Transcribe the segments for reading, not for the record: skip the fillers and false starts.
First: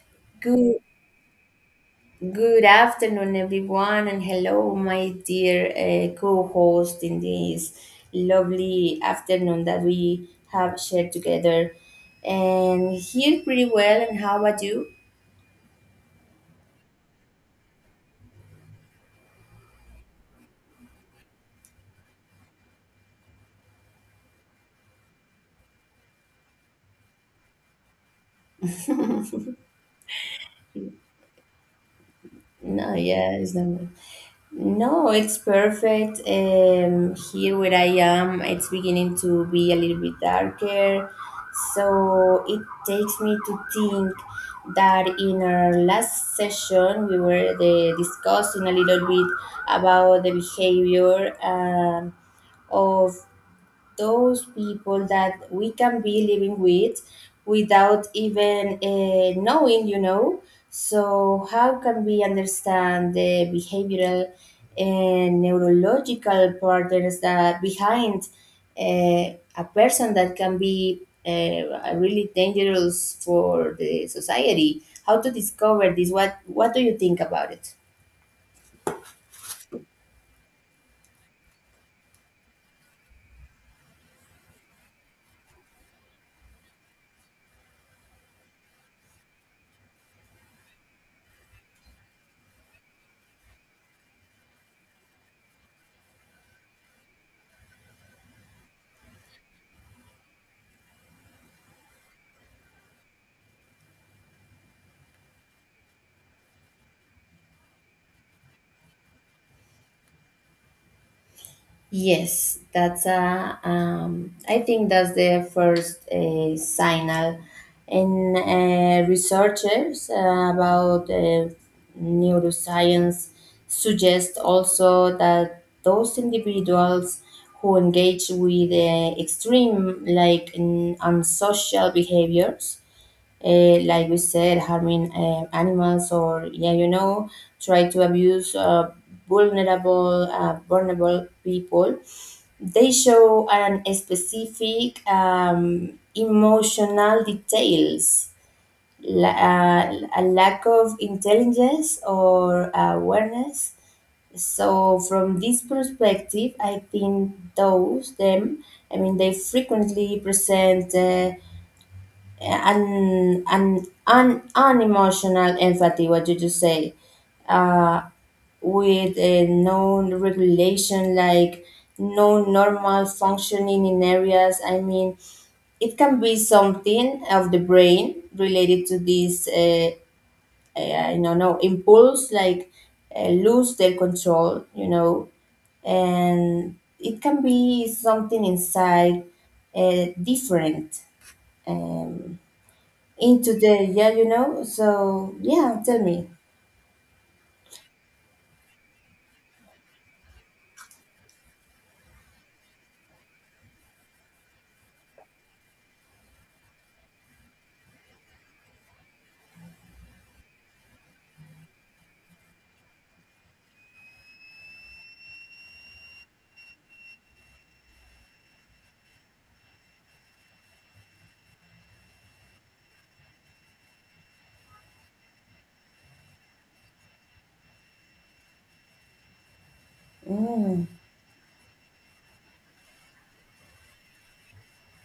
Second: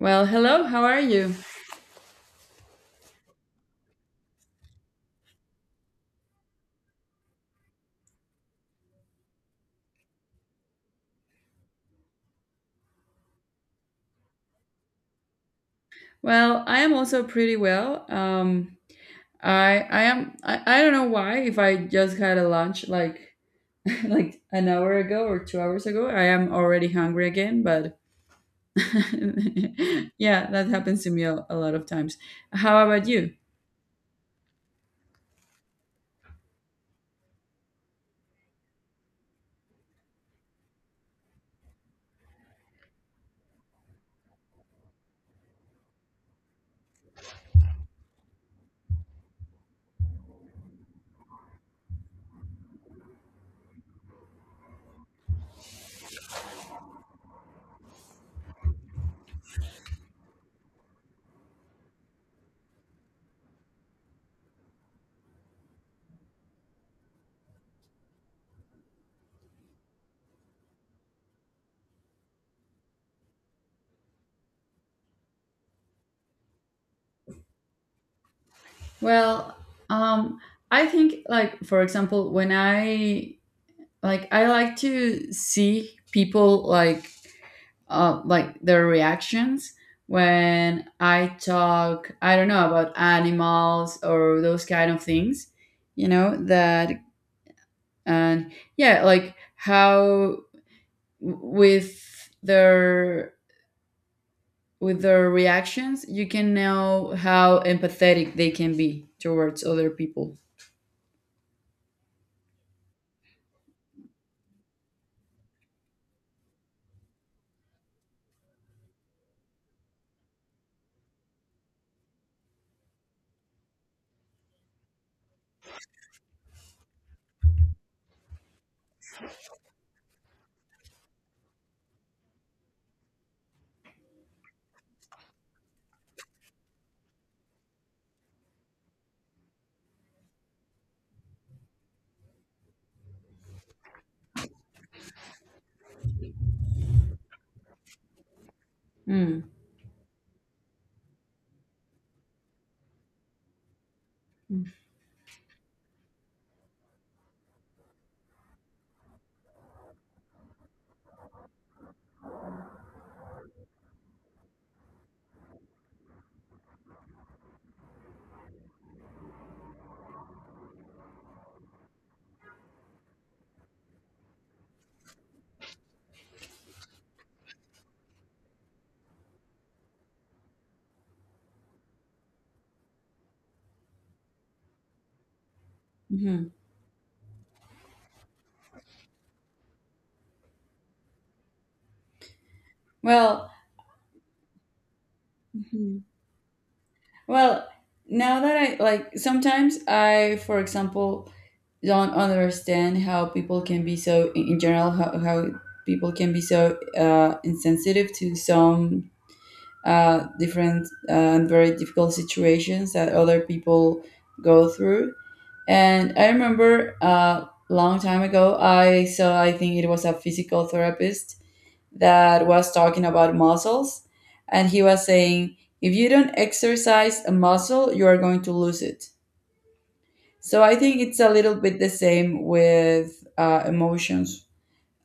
Well, hello. Good, How are you? good afternoon, everyone, and hello, my dear co-host in this lovely afternoon that we have shared together. And here pretty well, and how about you? Well, I am also pretty well. I don't know why if I just had a lunch like like an hour ago or 2 hours ago. I am already hungry again, but yeah, that happens to me a lot of times. How No, about you? yeah, it's not good. No, it's perfect. Here where I am, it's beginning to be a little bit darker. So it takes me to think that in our last session, we were discussing a little bit about the behavior of those people that we can be living with without even knowing. So, how can we understand the behavioral and neurological patterns that behind a person that can be really dangerous for the society? How to discover this? What do you think about it? Well, um, I think, like, for example, when I like to see people, like their reactions when I talk, I don't know, about animals or those kind of things, you know, that, and yeah, like how with their with their reactions you can know how empathetic they can be towards other people. Yes, that's a. I think that's the first signal, and researchers about neuroscience suggest also that those individuals who engage with extreme, like unsocial behaviors like we said, harming animals or yeah, try to abuse vulnerable people. They show an specific emotional details, Mm. A lack of intelligence or awareness. Hmm. So from this perspective, I think those them. I mean, they frequently present. An unemotional empathy what did you say uh, with a known regulation like no normal functioning in areas I mean it can be something of the brain related to this I don't know no, impulse like lose their control Mm-hmm. and it can be something inside different. Um. Well. Into the yeah. So yeah, tell Mhm. me. Well, now that, I like, sometimes I, for example, don't understand how people can be so, in general, how people can be so insensitive to some different and very difficult situations that other people go through. And I remember long time ago I saw, I think it was a physical therapist that was talking about muscles, and he was saying, if you don't exercise a muscle, you are going to lose it. So I Mm, think it's a little bit the same with emotions.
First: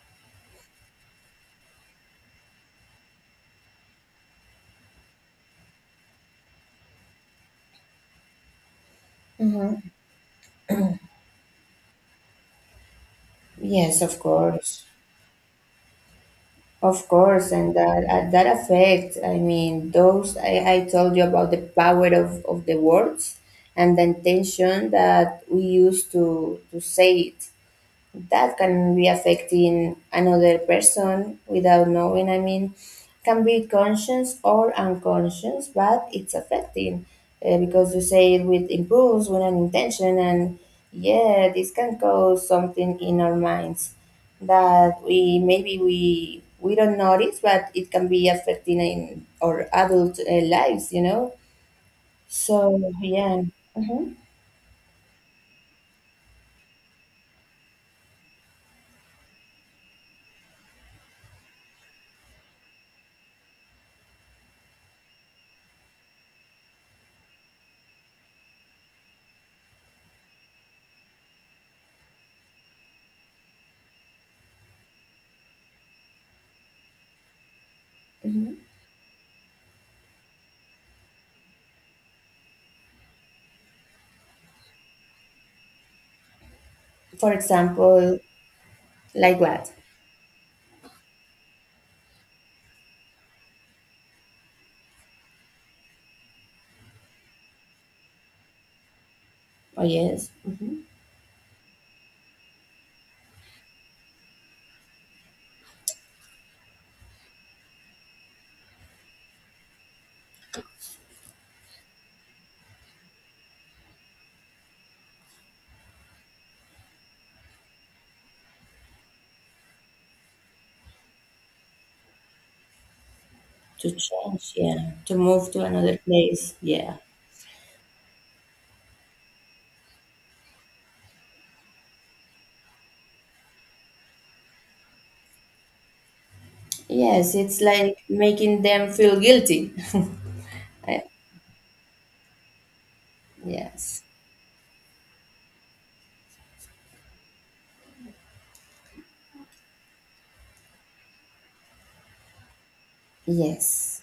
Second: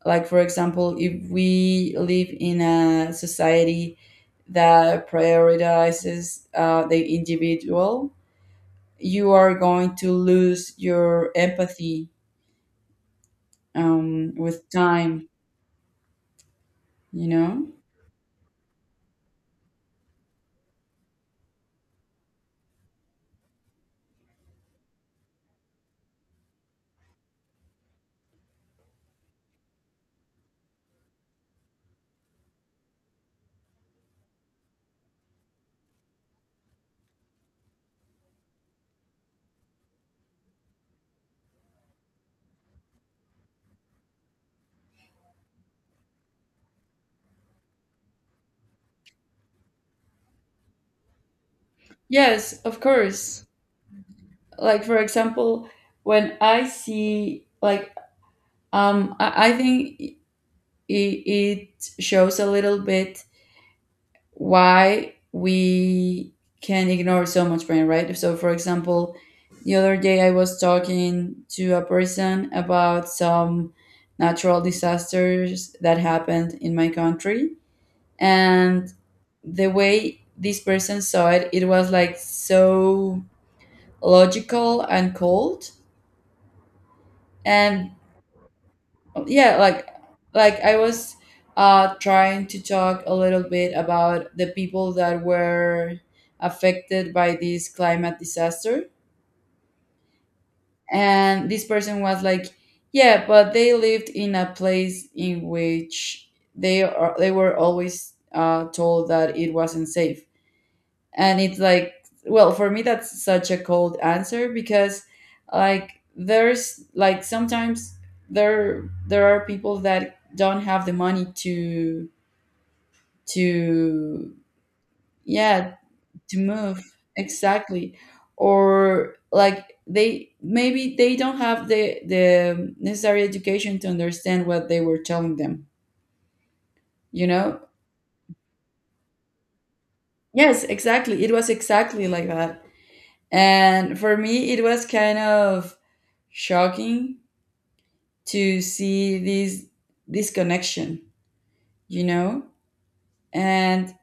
Like, for example, if we live in a society that prioritizes the individual, you are going to lose your empathy yes, with time, of you course, know? and that that affect. I mean, those I told you about the power of the words and the intention that we use to say it. That can be affecting another person without knowing. I mean, can be conscious or unconscious, but it's affecting because you say it with impulse, with an intention, and yeah, this can cause something in our minds that we maybe we don't notice, but it can be affecting in our adult lives. Yes, of So yeah, course. hmm Like, for example, when I see, like, I think it, it shows a little bit why we can ignore so much pain, right? So, for example, the other day I was talking to a person about some natural disasters that happened in my country, hmm and the way this person saw it, it was like so logical and cold. for And example, like yeah, what? like I was trying to talk a little bit about the people that were affected by this climate disaster, Oh yes. Mm-hmm. and this person was like, yeah, but they lived in a place in which they were always told that it wasn't safe. And it's like, well, for me that's such a cold answer, because, like, there's, like, sometimes there are people that don't have the money to To to change, yeah. To move to yeah, another to place, move, yeah. exactly. Or like, they, maybe they don't have the necessary education to understand what they were telling them, you Yes, know. it's like making them feel guilty. Yes, I- exactly, it was exactly like that. And yes. for me it was kind of shocking to see this, this connection, you know. and Yes.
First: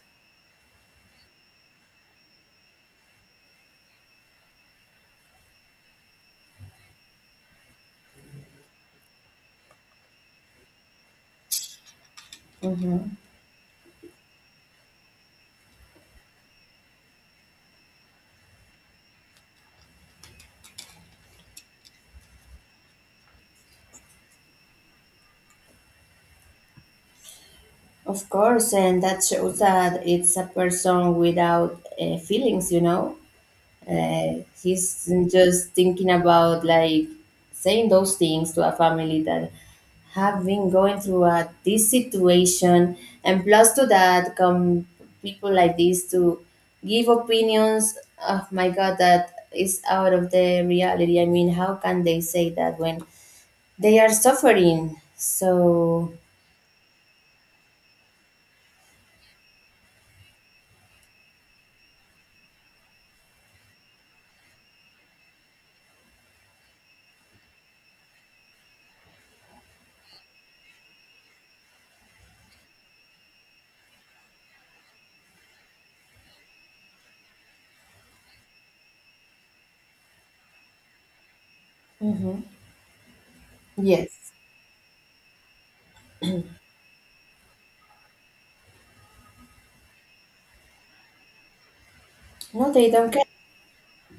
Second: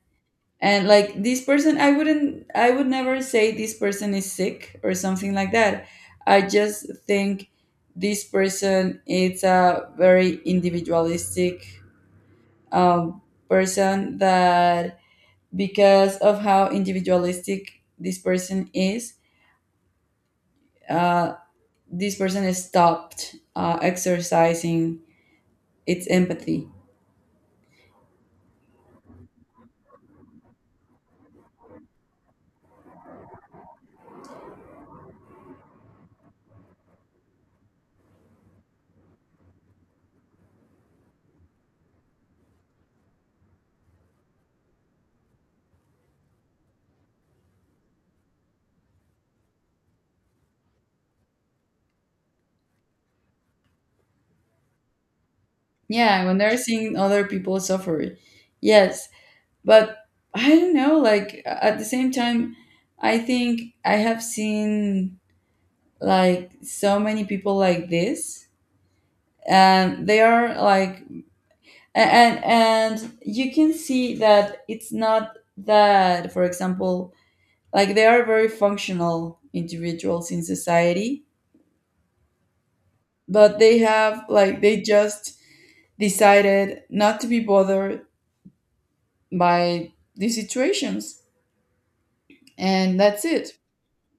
and like, this person, I would never say this person is sick or something like that. I just think this person is a very individualistic Hmm. um, person that, because of how individualistic this person is, uh, this person has stopped exercising its empathy. Of course, and that shows that it's a person without feelings, you know? uh, he's just thinking about like saying those things to a family that have been going through this situation and plus to that come people like this to give opinions. Oh my God, that is out of the reality. I mean, how can they say that when they are suffering so. Yeah, when they're seeing other people suffer. Yes, but I don't know, like, at the same time, I think I have seen, like, so many people like this, and they are like, and and you can see that it's not that, for example, like, they are very functional individuals in society, Mhm, but they yes. have, like, they just decided not to be bothered by these situations, No, they and don't. that's it.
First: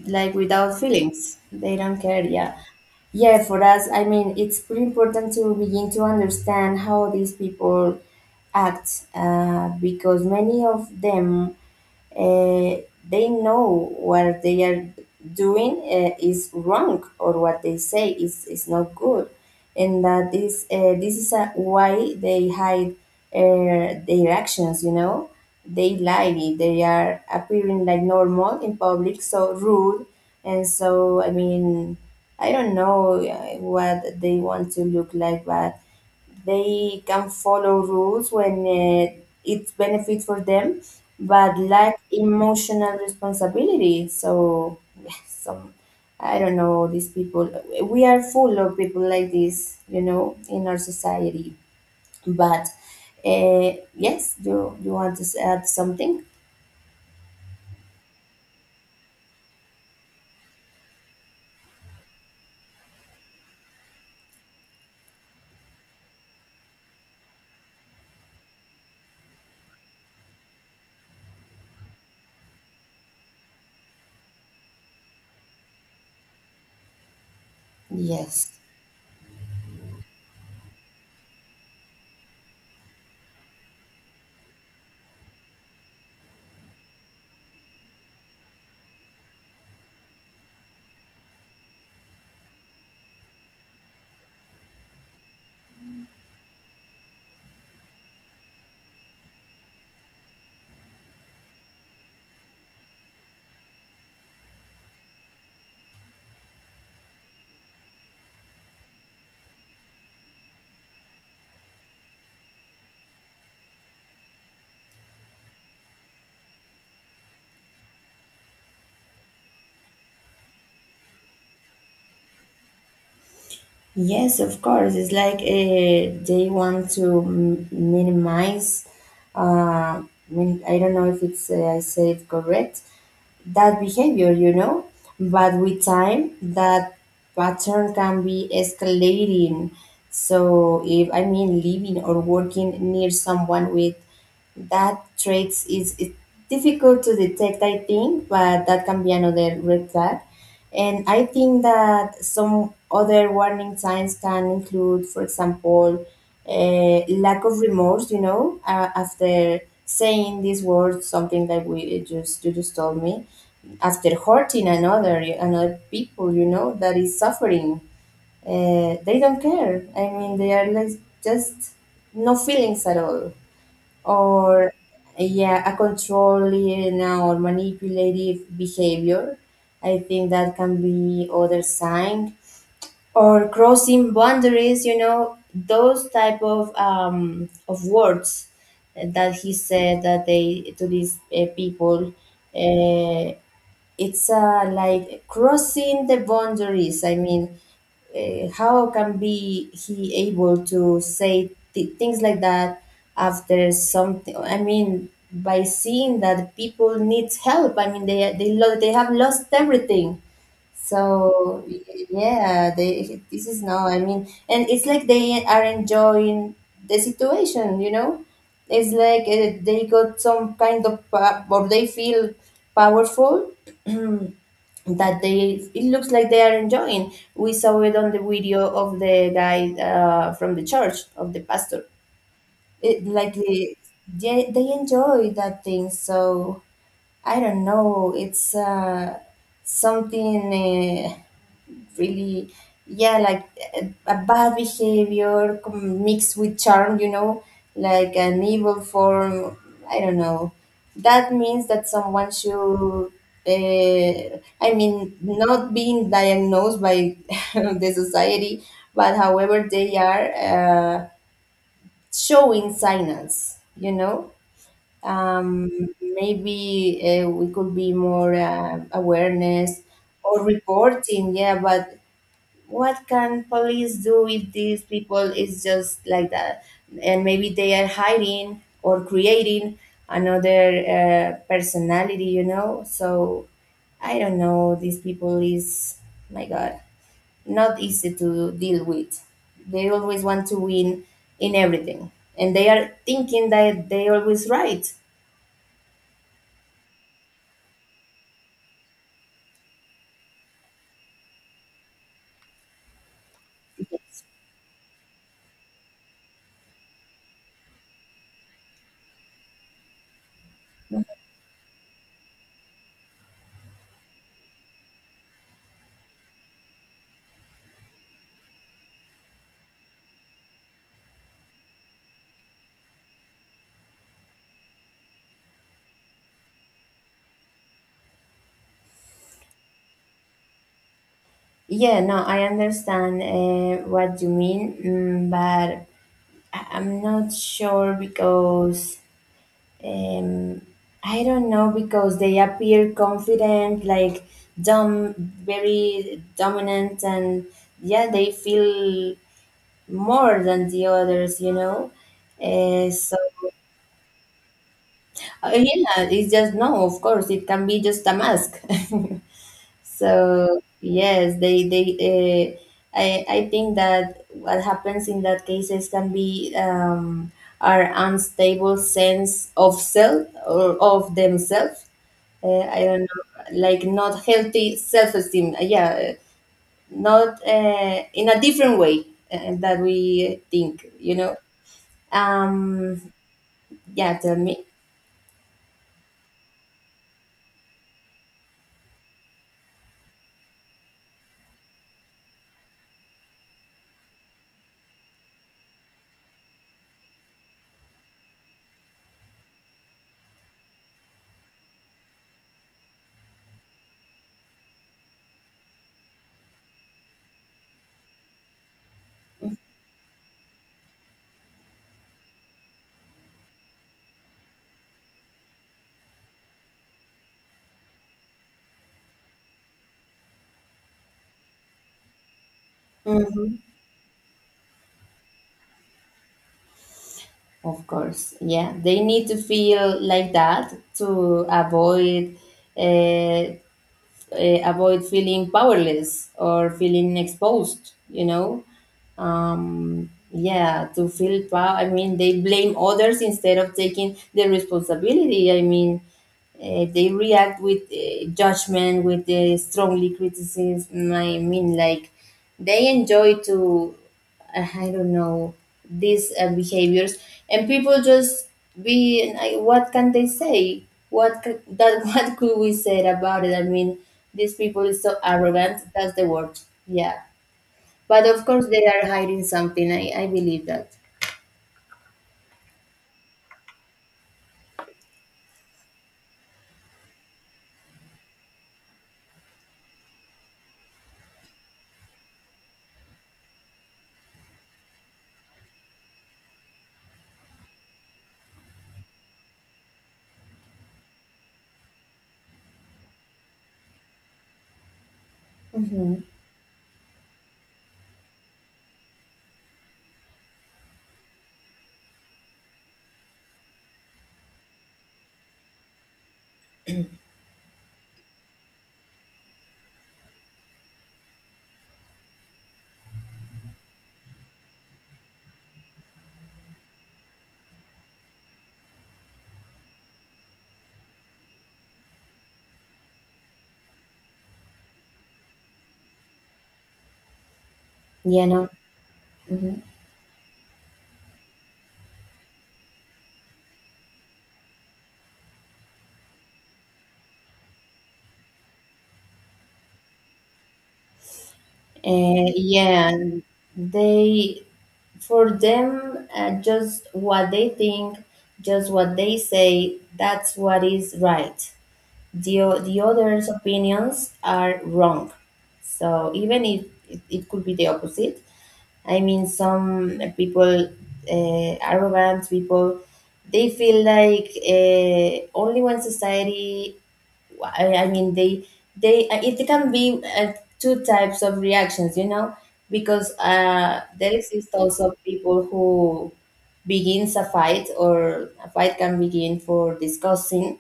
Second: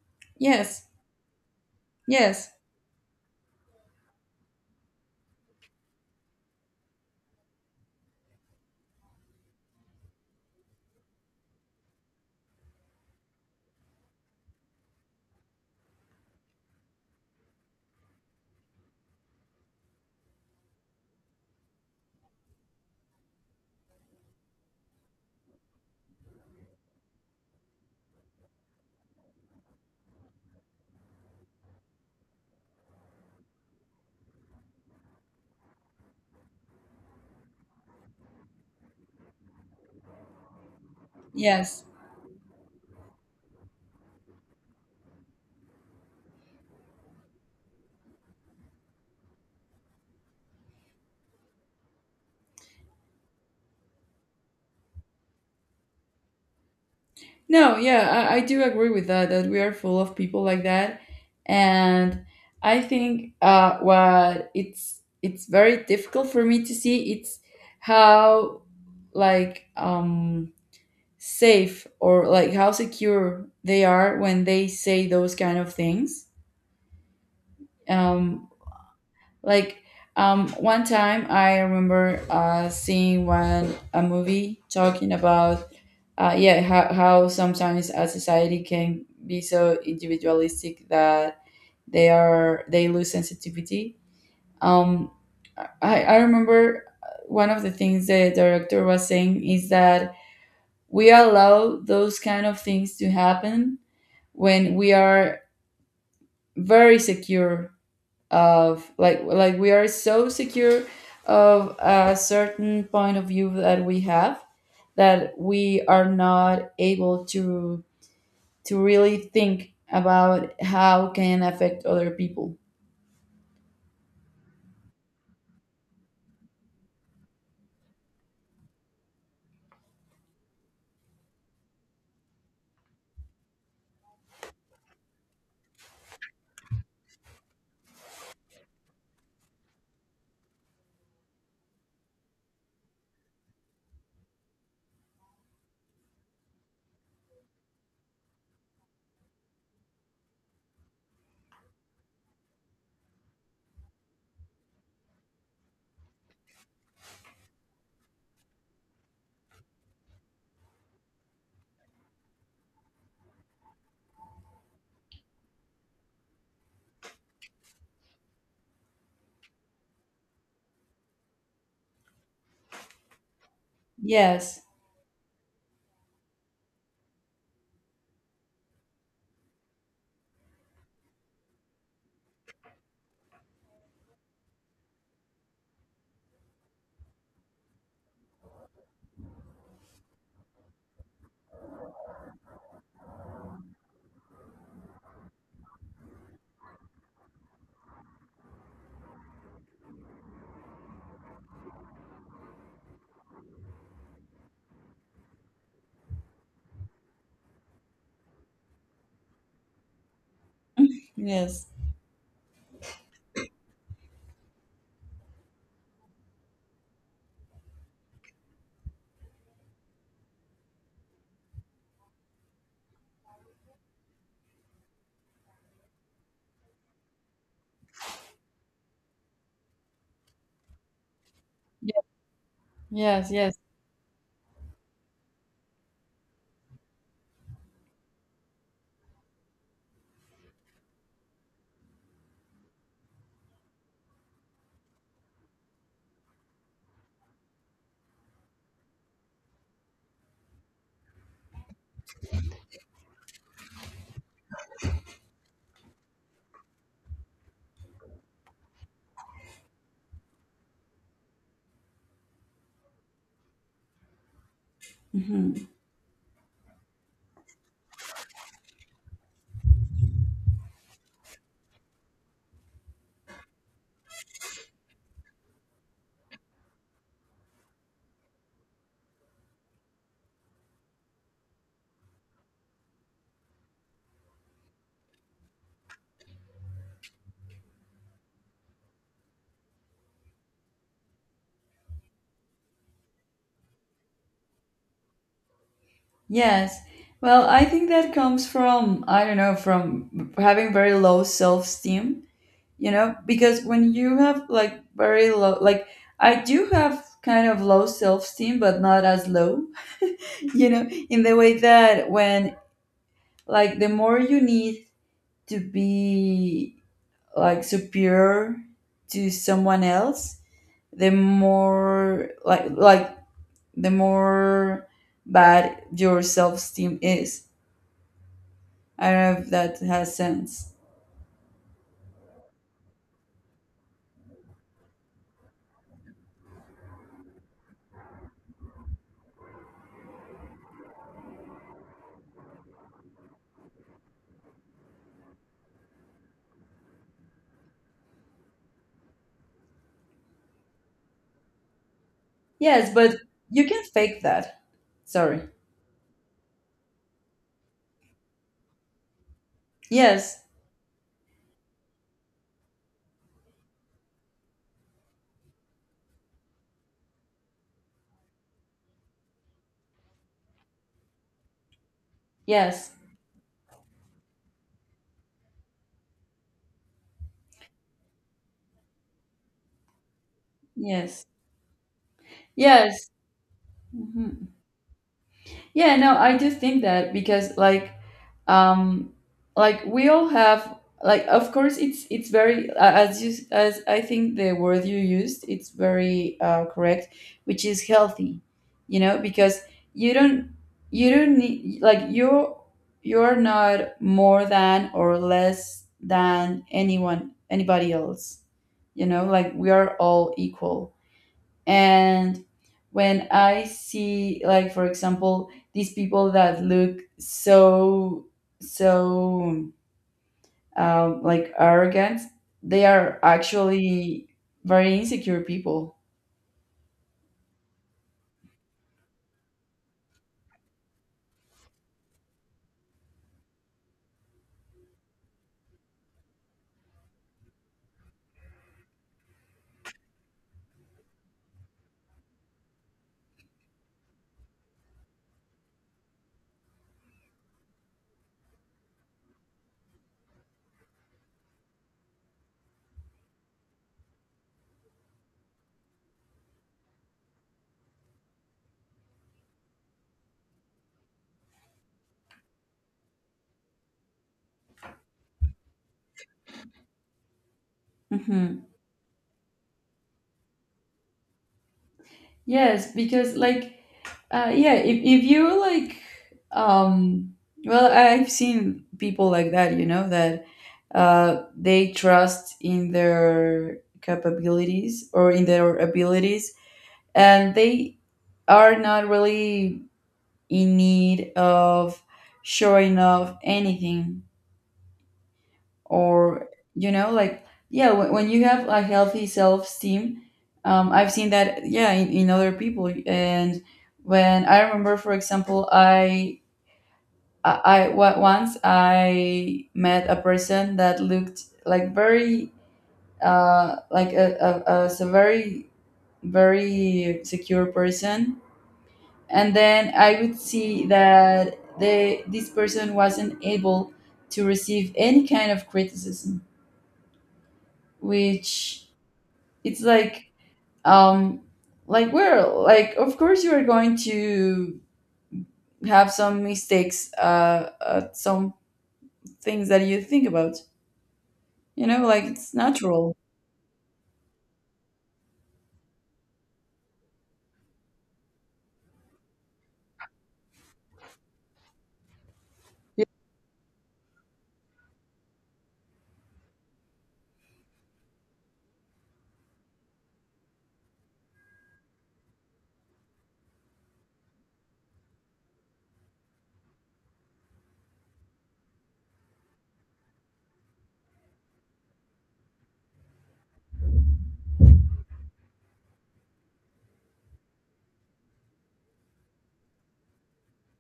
Like without Yes, feelings, they don't care, yes, yeah. Yeah, for us I mean it's pretty important to begin to understand how these people act because many of them uh, they know what they are doing is wrong or what they say is not good, and that this is why they hide their actions they lie, they are appearing like normal in public so rude, and so I mean I don't know what they want to look like, but they can follow rules when it's benefit for them, but yes. lack emotional responsibility. So, yeah, some I don't know these people. We are full of people like this, in our society. But yes, do you want to add something? No, yeah, I do agree with that, that we are full of people like that. And I think what it's very difficult for me to see, it's how, like, safe or like how secure they are when they say those kind of things. Um, Yes. like, one time, I remember seeing one a movie talking about yeah, how sometimes a society can be so individualistic that they lose sensitivity. Um, I remember one of the things the director was saying is that we allow those kind of things to happen when we are very secure of, like, we are so secure of a certain point of view that we have, that we are not able to really think about how can affect other people. Yes, of course. It's like they want to minimize. Uh, I don't know if it's I say it correct, that behavior, you know. But with time, that pattern can be escalating. So, if I mean living or working near someone with that traits is it's difficult to detect, I think, but that can be another red flag. And I think that some other warning signs can include, for example, lack of remorse, after saying these words, something that we it just you just told me, after hurting another people that is suffering, they don't care, I mean they are like just no feelings at all. Yes. Or yeah, a controlling or manipulative behavior, I think that can be other sign, or crossing boundaries, those type of words that he said that they to these people, uh, it's like crossing the boundaries. I mean, how can be he able to say things like that after something? I mean, by seeing that people need help. I mean, they they have lost everything. So Yes. yeah, they this is no. I mean, and it's like they are enjoying the situation. You know, it's like they got some kind of or they feel powerful that they it looks like they are enjoying. We saw it on the video of the guy from the church of the pastor. Ye- It yes. like Yes. They enjoy that thing. So I don't know. It's something. Really, yeah, like a bad behavior mixed with charm, like an evil form, I don't know, that means that someone should uh, I mean not being diagnosed by the society, but however they are uh, showing signals Mhm. um, Maybe we could be more awareness or reporting, yeah, but what can police do if these people is just like that, and maybe they are hiding or creating another personality, so I don't know, these people is, my God, not easy to deal with, they always want to win in everything, and they are thinking that they always right. Yes. Well, I think that comes from, I don't know, from having very low self-esteem. You know, because when you have, like, very low, like, I do have kind of low self-esteem, but not as low, you know, in the way that when, like, the more you need to be, like, superior to someone else, the more, like, the more bad your self-esteem is. I don't know if that has sense. Yeah, no, I understand what you mean, but I'm not sure because Um, I don't know because they appear confident, like dumb, very dominant, and yeah, they feel more than the others. Yes, but So you can fake that, sorry. Yeah, it's just no. Of course, it can be just a mask. Yes. So yes, they. Uh, I think that what happens in that cases can be our unstable sense of self or of themselves, I Yes. don't know, like not healthy self-esteem. Yeah, not in a different way that we think, you Yes. know. Um, Yes. yeah, tell Mhm. me. Yeah, no, I do think that, because, like, um like, we all have, like, of course, it's very as you, as I think the word you used, it's very correct, which is healthy. You know, because you don't, you don't need like you you're not more than or less than anyone anybody else, you know, like, we are all equal. And when I see, like, for example, these people that look so, so, like, arrogant, they are Hmm. actually very insecure people. Of course, yeah, they need to feel like that to avoid uh, avoid feeling powerless or feeling exposed, yeah, to feel power. I mean they blame others instead of taking the responsibility, I mean they react with judgment, with strongly criticism. I mean, like they enjoy to, I don't know, these behaviors, and people just be. What can they say? What could, that? What could we say about it? I mean, these people is so arrogant. That's the word. Yeah, but of Hmm. course they are hiding something. I believe that. Yes, because, like, yeah, if you, like, um well, I've seen people like that, you know, that, they trust in their capabilities or in their abilities, and they are not really in need of showing off anything. Mm-hmm. Or, you know, like, yeah, when you have a healthy self-esteem, I've seen that, yeah, in other people. And when I remember, for example, once I met a person that looked like very uh like a, as a very, very secure person, and then I would see that, they, this person wasn't able to receive any kind of criticism, Yeah, no. which Mm-hmm. it's like, um, like, we're like, of course you are going to have some mistakes, some things that you think about, you know, like, it's Yeah, natural. they For them, just what they think, just what they say, that's what is right. The Yeah. others' opinions are wrong. So even if it could be the opposite, I mean, some people, arrogant people, they feel like only one society, I mean they it can be two types of reactions because there exist also people who begins a fight or a fight can begin for discussing,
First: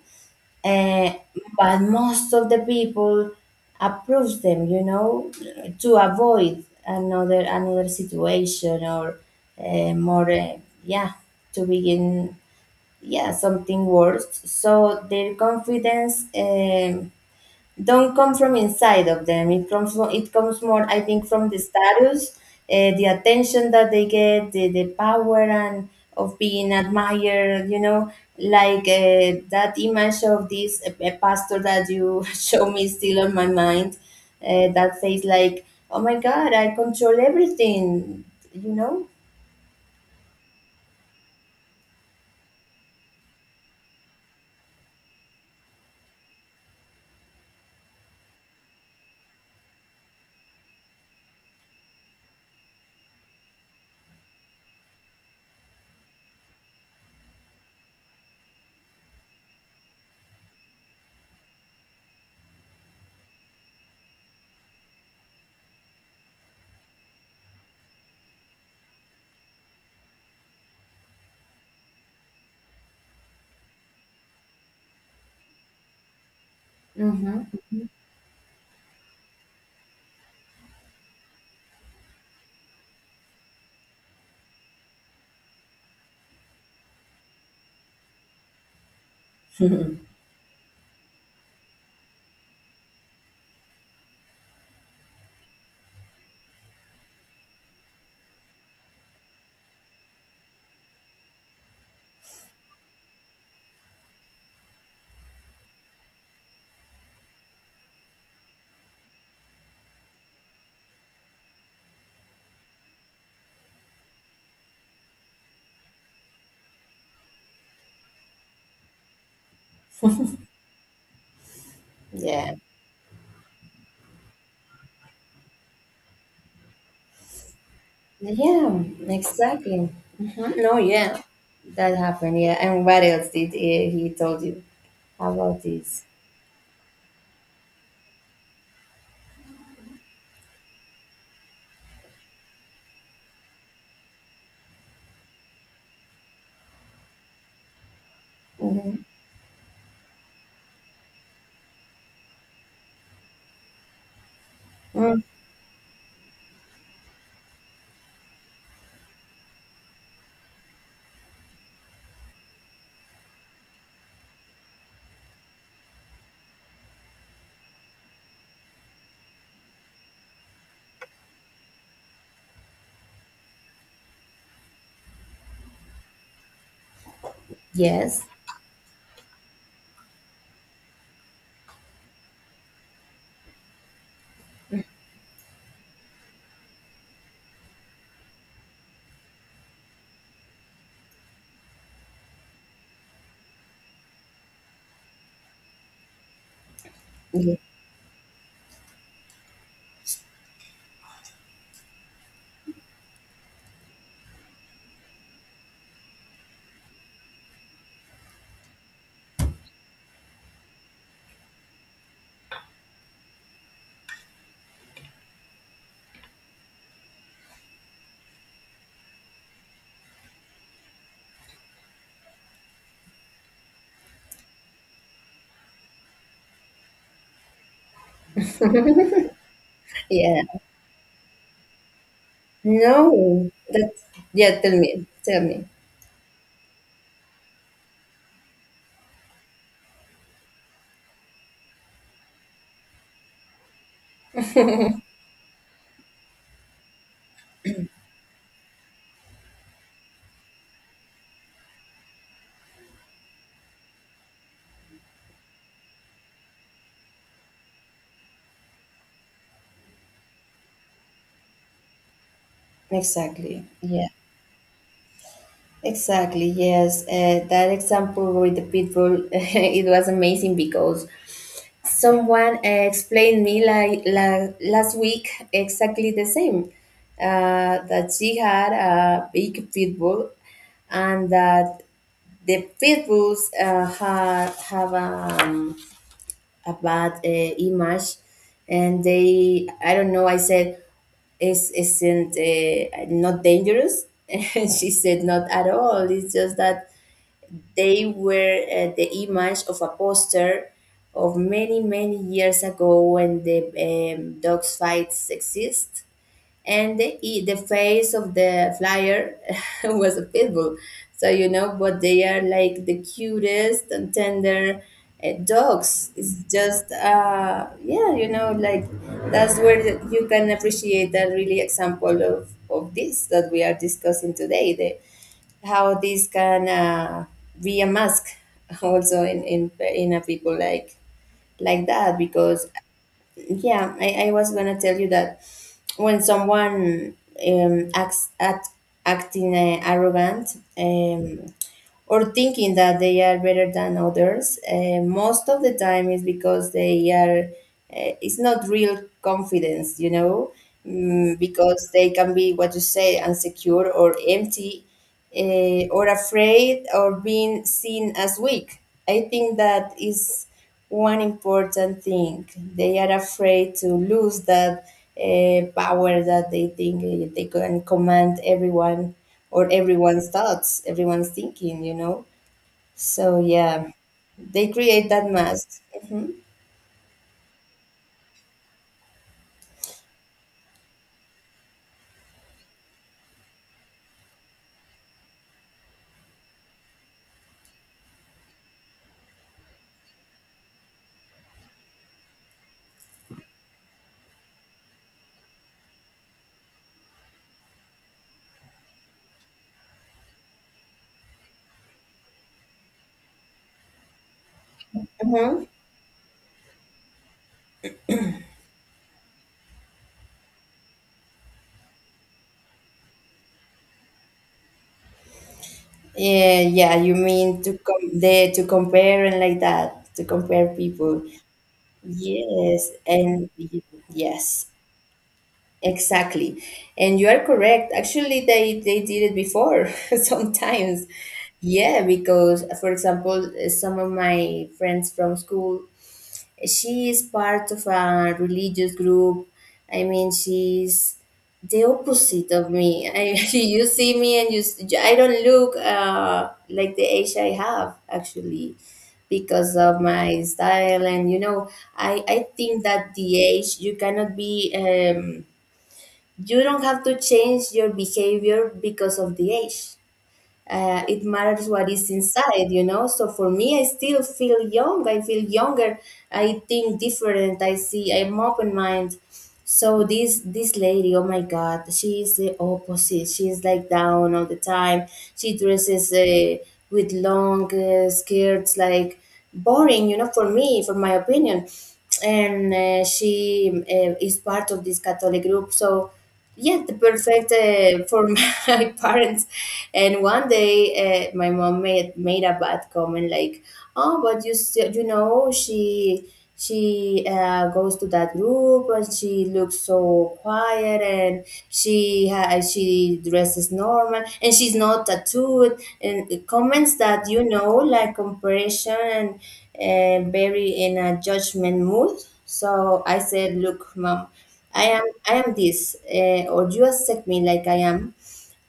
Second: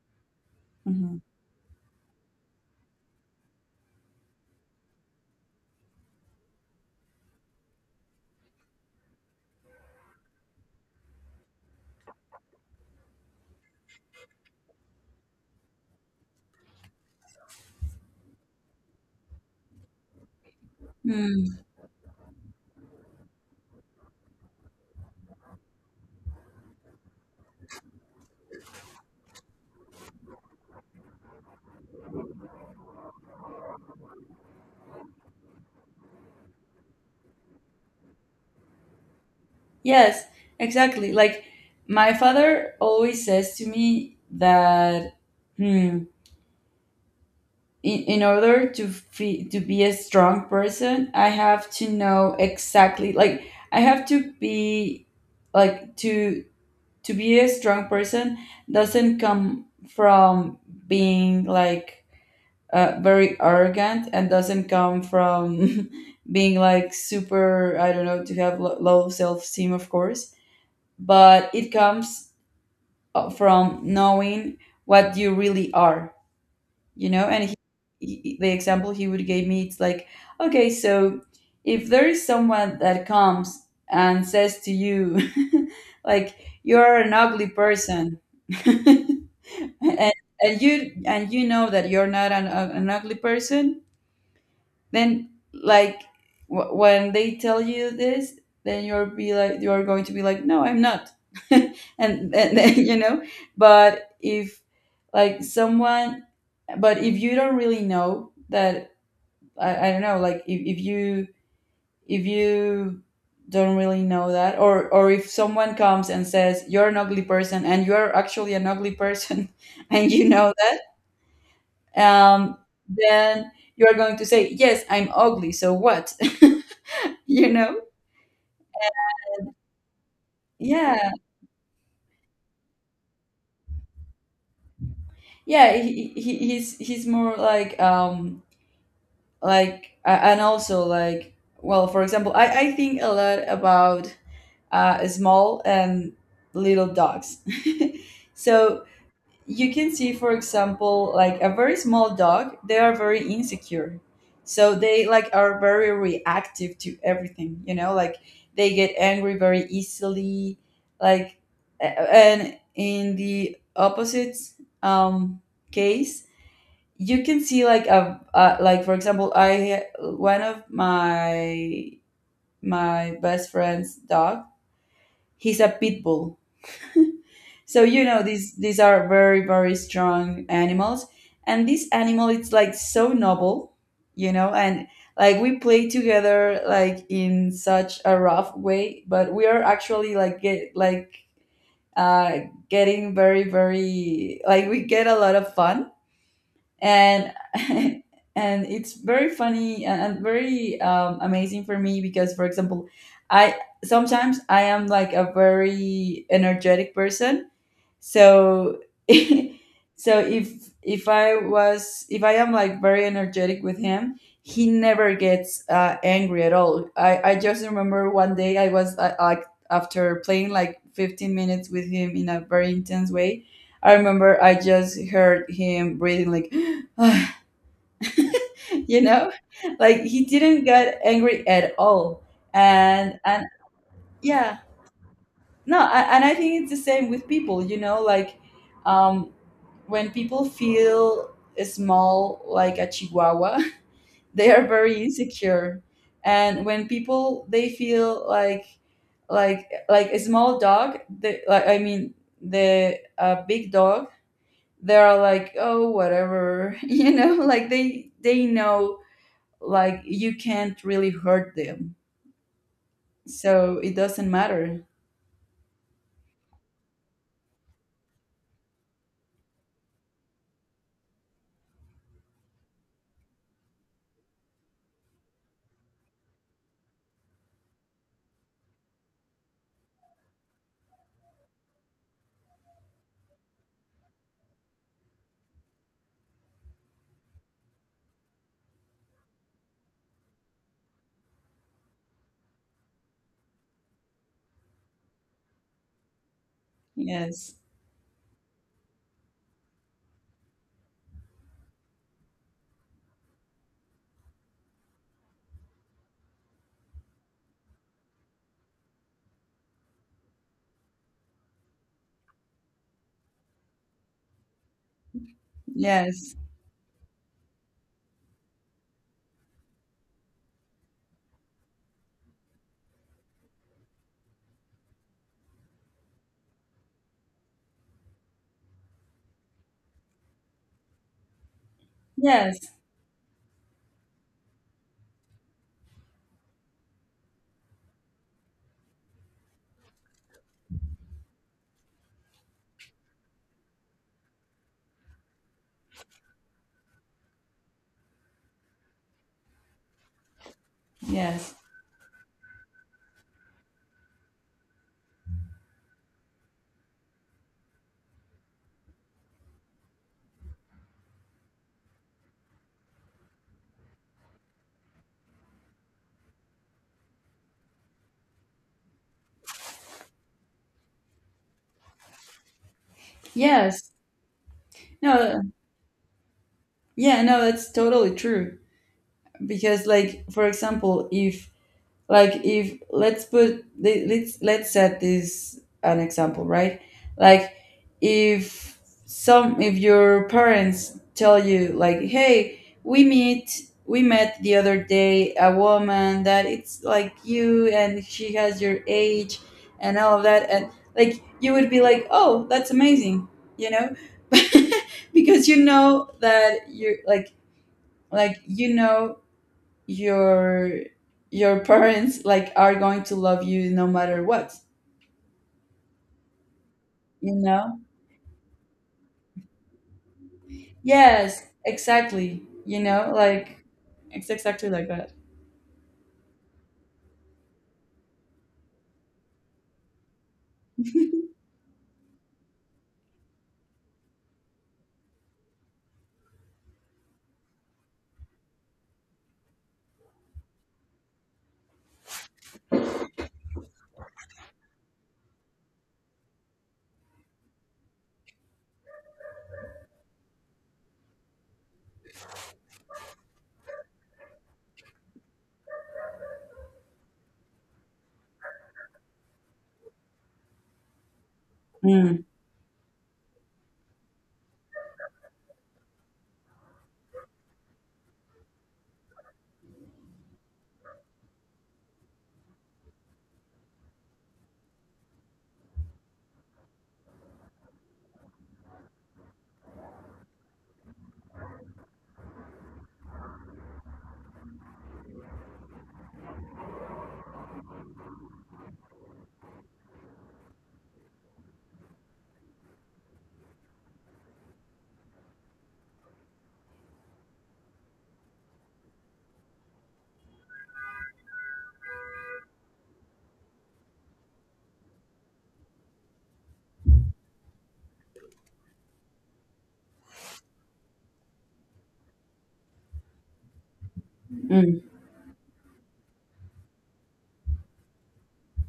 uh, Mhm. but most of the people approves them to avoid another situation or more yeah to begin yeah something worse, so their confidence don't come from inside of them. It comes from, it comes more, I think, from the Mm. status, the attention that they get, the power, and of being admired. You know, like that image of this pastor that you show me is still on my mind. That face, like, oh my God, I control everything. You know. Yes, exactly. Like, my father always says to me that, hmm, in order to fe to be a strong person, I have to know exactly, like, I have to be like to be a strong person doesn't come from being like very arrogant, and doesn't come from being like, super, I don't know, to have low self-esteem, of course. But it comes from knowing what you really are, you know. And Mm-hmm. he, the example he would give me, it's like, okay, so if there is someone that comes and says to you like, you're an ugly person, and, and you, and you know that you're not an, an ugly person, then, like, when they tell you this, then you're going to be like, no, I'm not. And then you know. But if, like, someone, but if you don't really know that, I don't know, like, if you, if you don't really know that, or if someone comes and says, you're an ugly person, and you're actually an ugly person and you know that, Yeah. um then you are going to say, yes, I'm ugly, so what? You know. Yeah, exactly. No, Yeah. yeah, that happened. Yeah, and what else did he told you about Yeah, this? he, he's he's more like, like, and also like, well, for example, I think a lot about small and little dogs. So hmm you can see, for example, like, a very small dog, they are very insecure. So they, Mm, like, are very reactive to everything, you know, like, they get angry very easily. Like, and in the opposite um, case, you can see like a like, for example, I one of my, my best friend's dog, he's a pit bull. So, you know, yes. these are very, very strong animals, and this animal, it's like, so noble, you know. And like, we play together, like, in such a rough way, but we are actually, like, uh getting very, very, like, we get a lot of fun, and. Yeah. And it's very funny, and very amazing for me, because, for example, I, sometimes I am like a very energetic person. So so if I was, if I am like very energetic with him, he never gets angry at all. I just remember one day I was like, after playing like 15 minutes with him in a very intense way, I remember, I just heard him breathing like, you know, like, he Yeah. didn't get angry at all. And No. That. yeah, Yeah. Tell me. Tell me. no, I, and I think it's the same with people, you know, like, um when people feel small, like a chihuahua, they are very insecure. And when people, they feel like, like a small dog, they like I mean, the a big dog, they are like, oh, whatever, you know, like, they know, like, you can't really hurt them, Exactly. so it Yeah. doesn't matter. Exactly, yes. That example with the pitbull, it was amazing because someone explained me like last week exactly the same, that she had a big pitbull, and that the pitbulls have a bad image, and they I don't know I said is isn't not dangerous, and she said not at all, it's just that Yes. they were the image of a poster of many many years ago when the dogs fights exist, and the face of the flyer was a pit bull. So but they are like the cutest and tender dogs. Yes. It's just, that's where you can appreciate that really example of this that we are discussing today. The how this can be a mask also in a people like that Yes. because yeah, I was gonna tell you that when someone acts at acting arrogant, or thinking that they are better than others. Most of the time is because they are. It's not real confidence, you know, Yes. because they can be what you say insecure or empty, or afraid or being seen as weak. I think that is one important thing. They are afraid to lose that power that they think they can command everyone or everyone's thoughts, everyone's thinking, you know? So, yeah, Yes. they create that No. mask. Mhm. Yeah, no, that's totally true. Because, like, for example, if, like, if, let's set this an example, right, like, if, some, if your parents tell you, like, hey, we met the other day a woman that it's like you and she has your age, and all of that. And, like, you would be like, oh, that's amazing, you know. Because you Mhm. know that you're like, you know, your your parents, like, are going to love you no matter what, Yeah, yeah, you you mean know. To compare and like that, to compare people. Yes, exactly, you Yes, know, and like, it's yes, exactly like that. Exactly. And you are correct. Actually, they did it before sometimes. Yeah, because for example, some of my friends from school, she is part of a religious group. I mean, she's the opposite of me. I, you see me and I don't look like the age I have actually because of my style. And you know, I think that the age you cannot be you don't have to change your behavior because of the age. It matters what is Mm. inside, you know. So for me, I still feel young. I feel younger. I think different. I see. I'm open mind. So this lady, oh my God, she is the opposite. She's like down all the time. She dresses with long skirts, like boring, you know. For me, for my opinion, and she is part of this Catholic group. So, yeah, the perfect for my parents. And one day, my mom made a bad comment like, "Oh, but you still, you know she." She goes to that group and she looks so quiet and she dresses normal and she's not tattooed and comments that, you know, like comparison, very in a judgment mood. So I said, "Look, mom, Mm. I am this, or you accept me like I am,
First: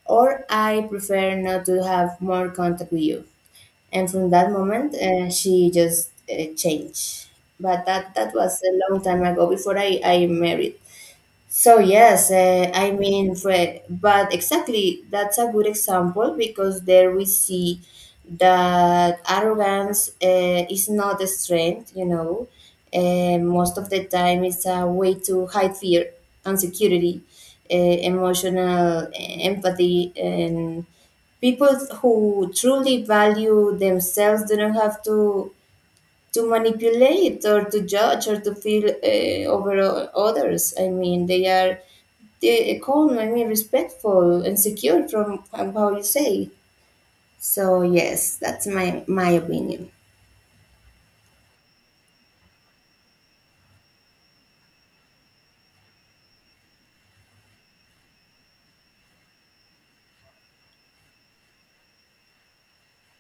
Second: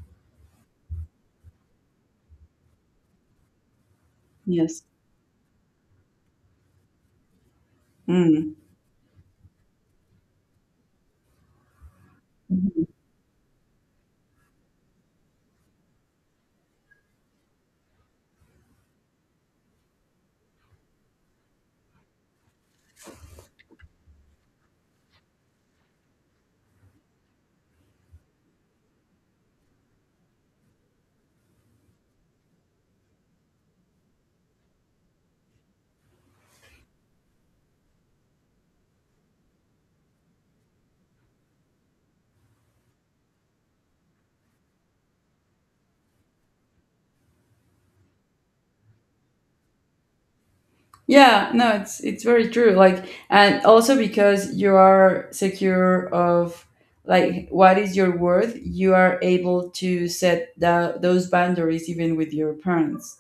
or I prefer not to have more contact with you." And from that Yes. moment, she just changed. But that Mm. was a long time ago before I married. So yes, Mhm. I mean, Fred, but exactly that's a good example because there we see that arrogance is not a strength, you know. Most of the time, it's a way to hide fear, insecurity, emotional empathy, and people who truly value themselves do not have to manipulate or to judge or to feel others. I mean, they are, they call me respectful and secure from how you say. So yes, that's my opinion. Yeah, no, it's, it's very true. Like, and also, because you are secure of, like, what is your worth, you are able to set the, those boundaries even with your parents,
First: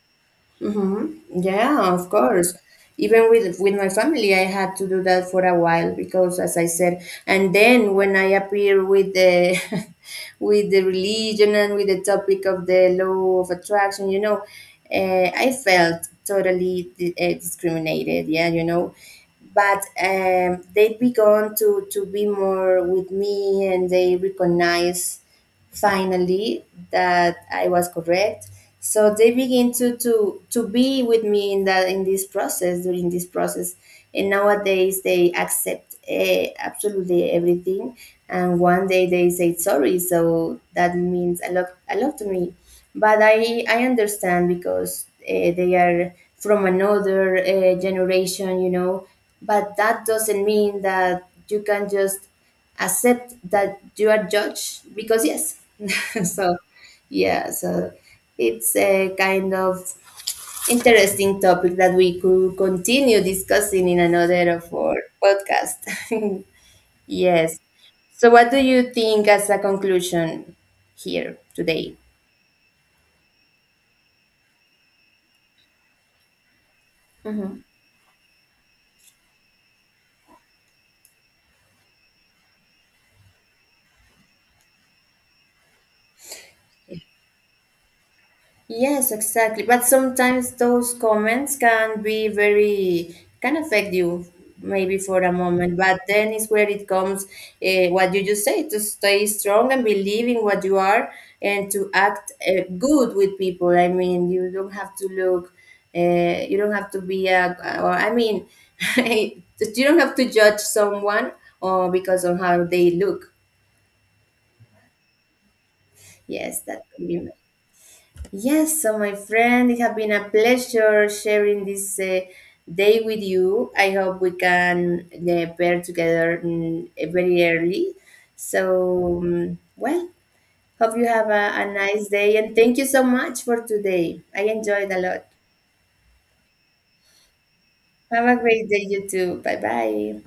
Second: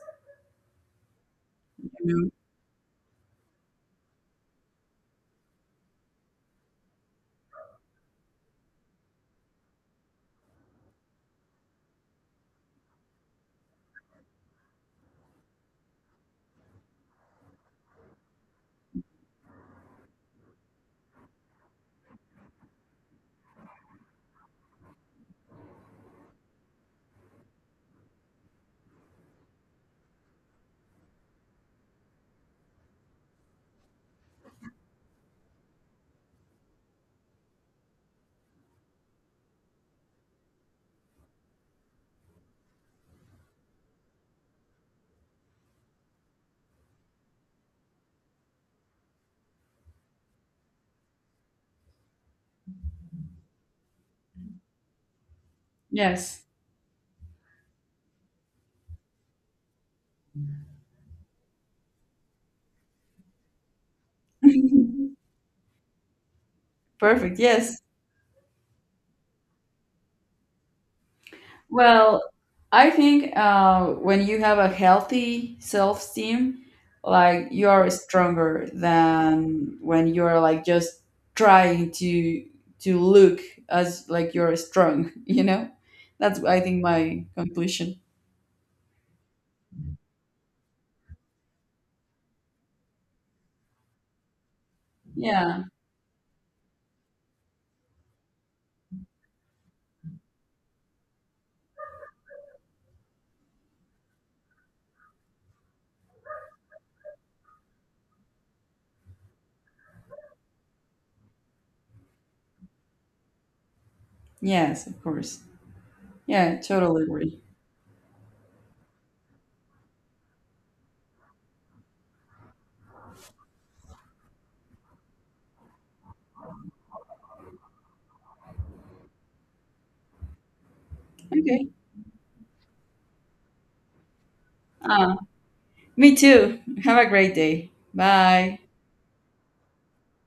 Mm-hmm. you Yeah, of know? course. Even with my family, I had to do that for a while because, as I said, and then when I appear with the with the religion and with the topic of the law of attraction, you know, I felt totally discriminated. Yeah, you know, but they began to be more with me and they recognize finally that I was correct. So they begin to be with me in that in this process during this process, and nowadays they accept absolutely everything. And one day they say sorry, so that means a lot to me. But I understand because they are from another generation, you know. But that doesn't mean that you can just accept that you are judged because yes Yes. so yeah so it's a kind of interesting topic that we could continue discussing in another of our podcast. Perfect. Yes. Yes. So what do you think as a conclusion here today? Well, I think when you have a healthy self esteem, like, you are stronger than when you're, like, just trying to look as like you're strong. You know, that's, I think, my conclusion. Yes, exactly. But sometimes those comments can be very, can affect you maybe for a Yeah. moment. But then is where it comes, what you just say, to stay strong and believe in what you are and to act good with people. I mean, you don't have to look, you don't have to be a, or I mean, you don't have to judge someone or because of how they look. Yes, of course. Yeah, Yes, that totally can be. agree. Yes, so my friend, it has been a pleasure sharing this day with you. I hope we can pair together, very early. So, well, hope you have a Okay. nice day and thank you so much for today. I enjoyed a Uh, lot. Me too. Have a great day. Have a Bye. great day, you too. Bye bye.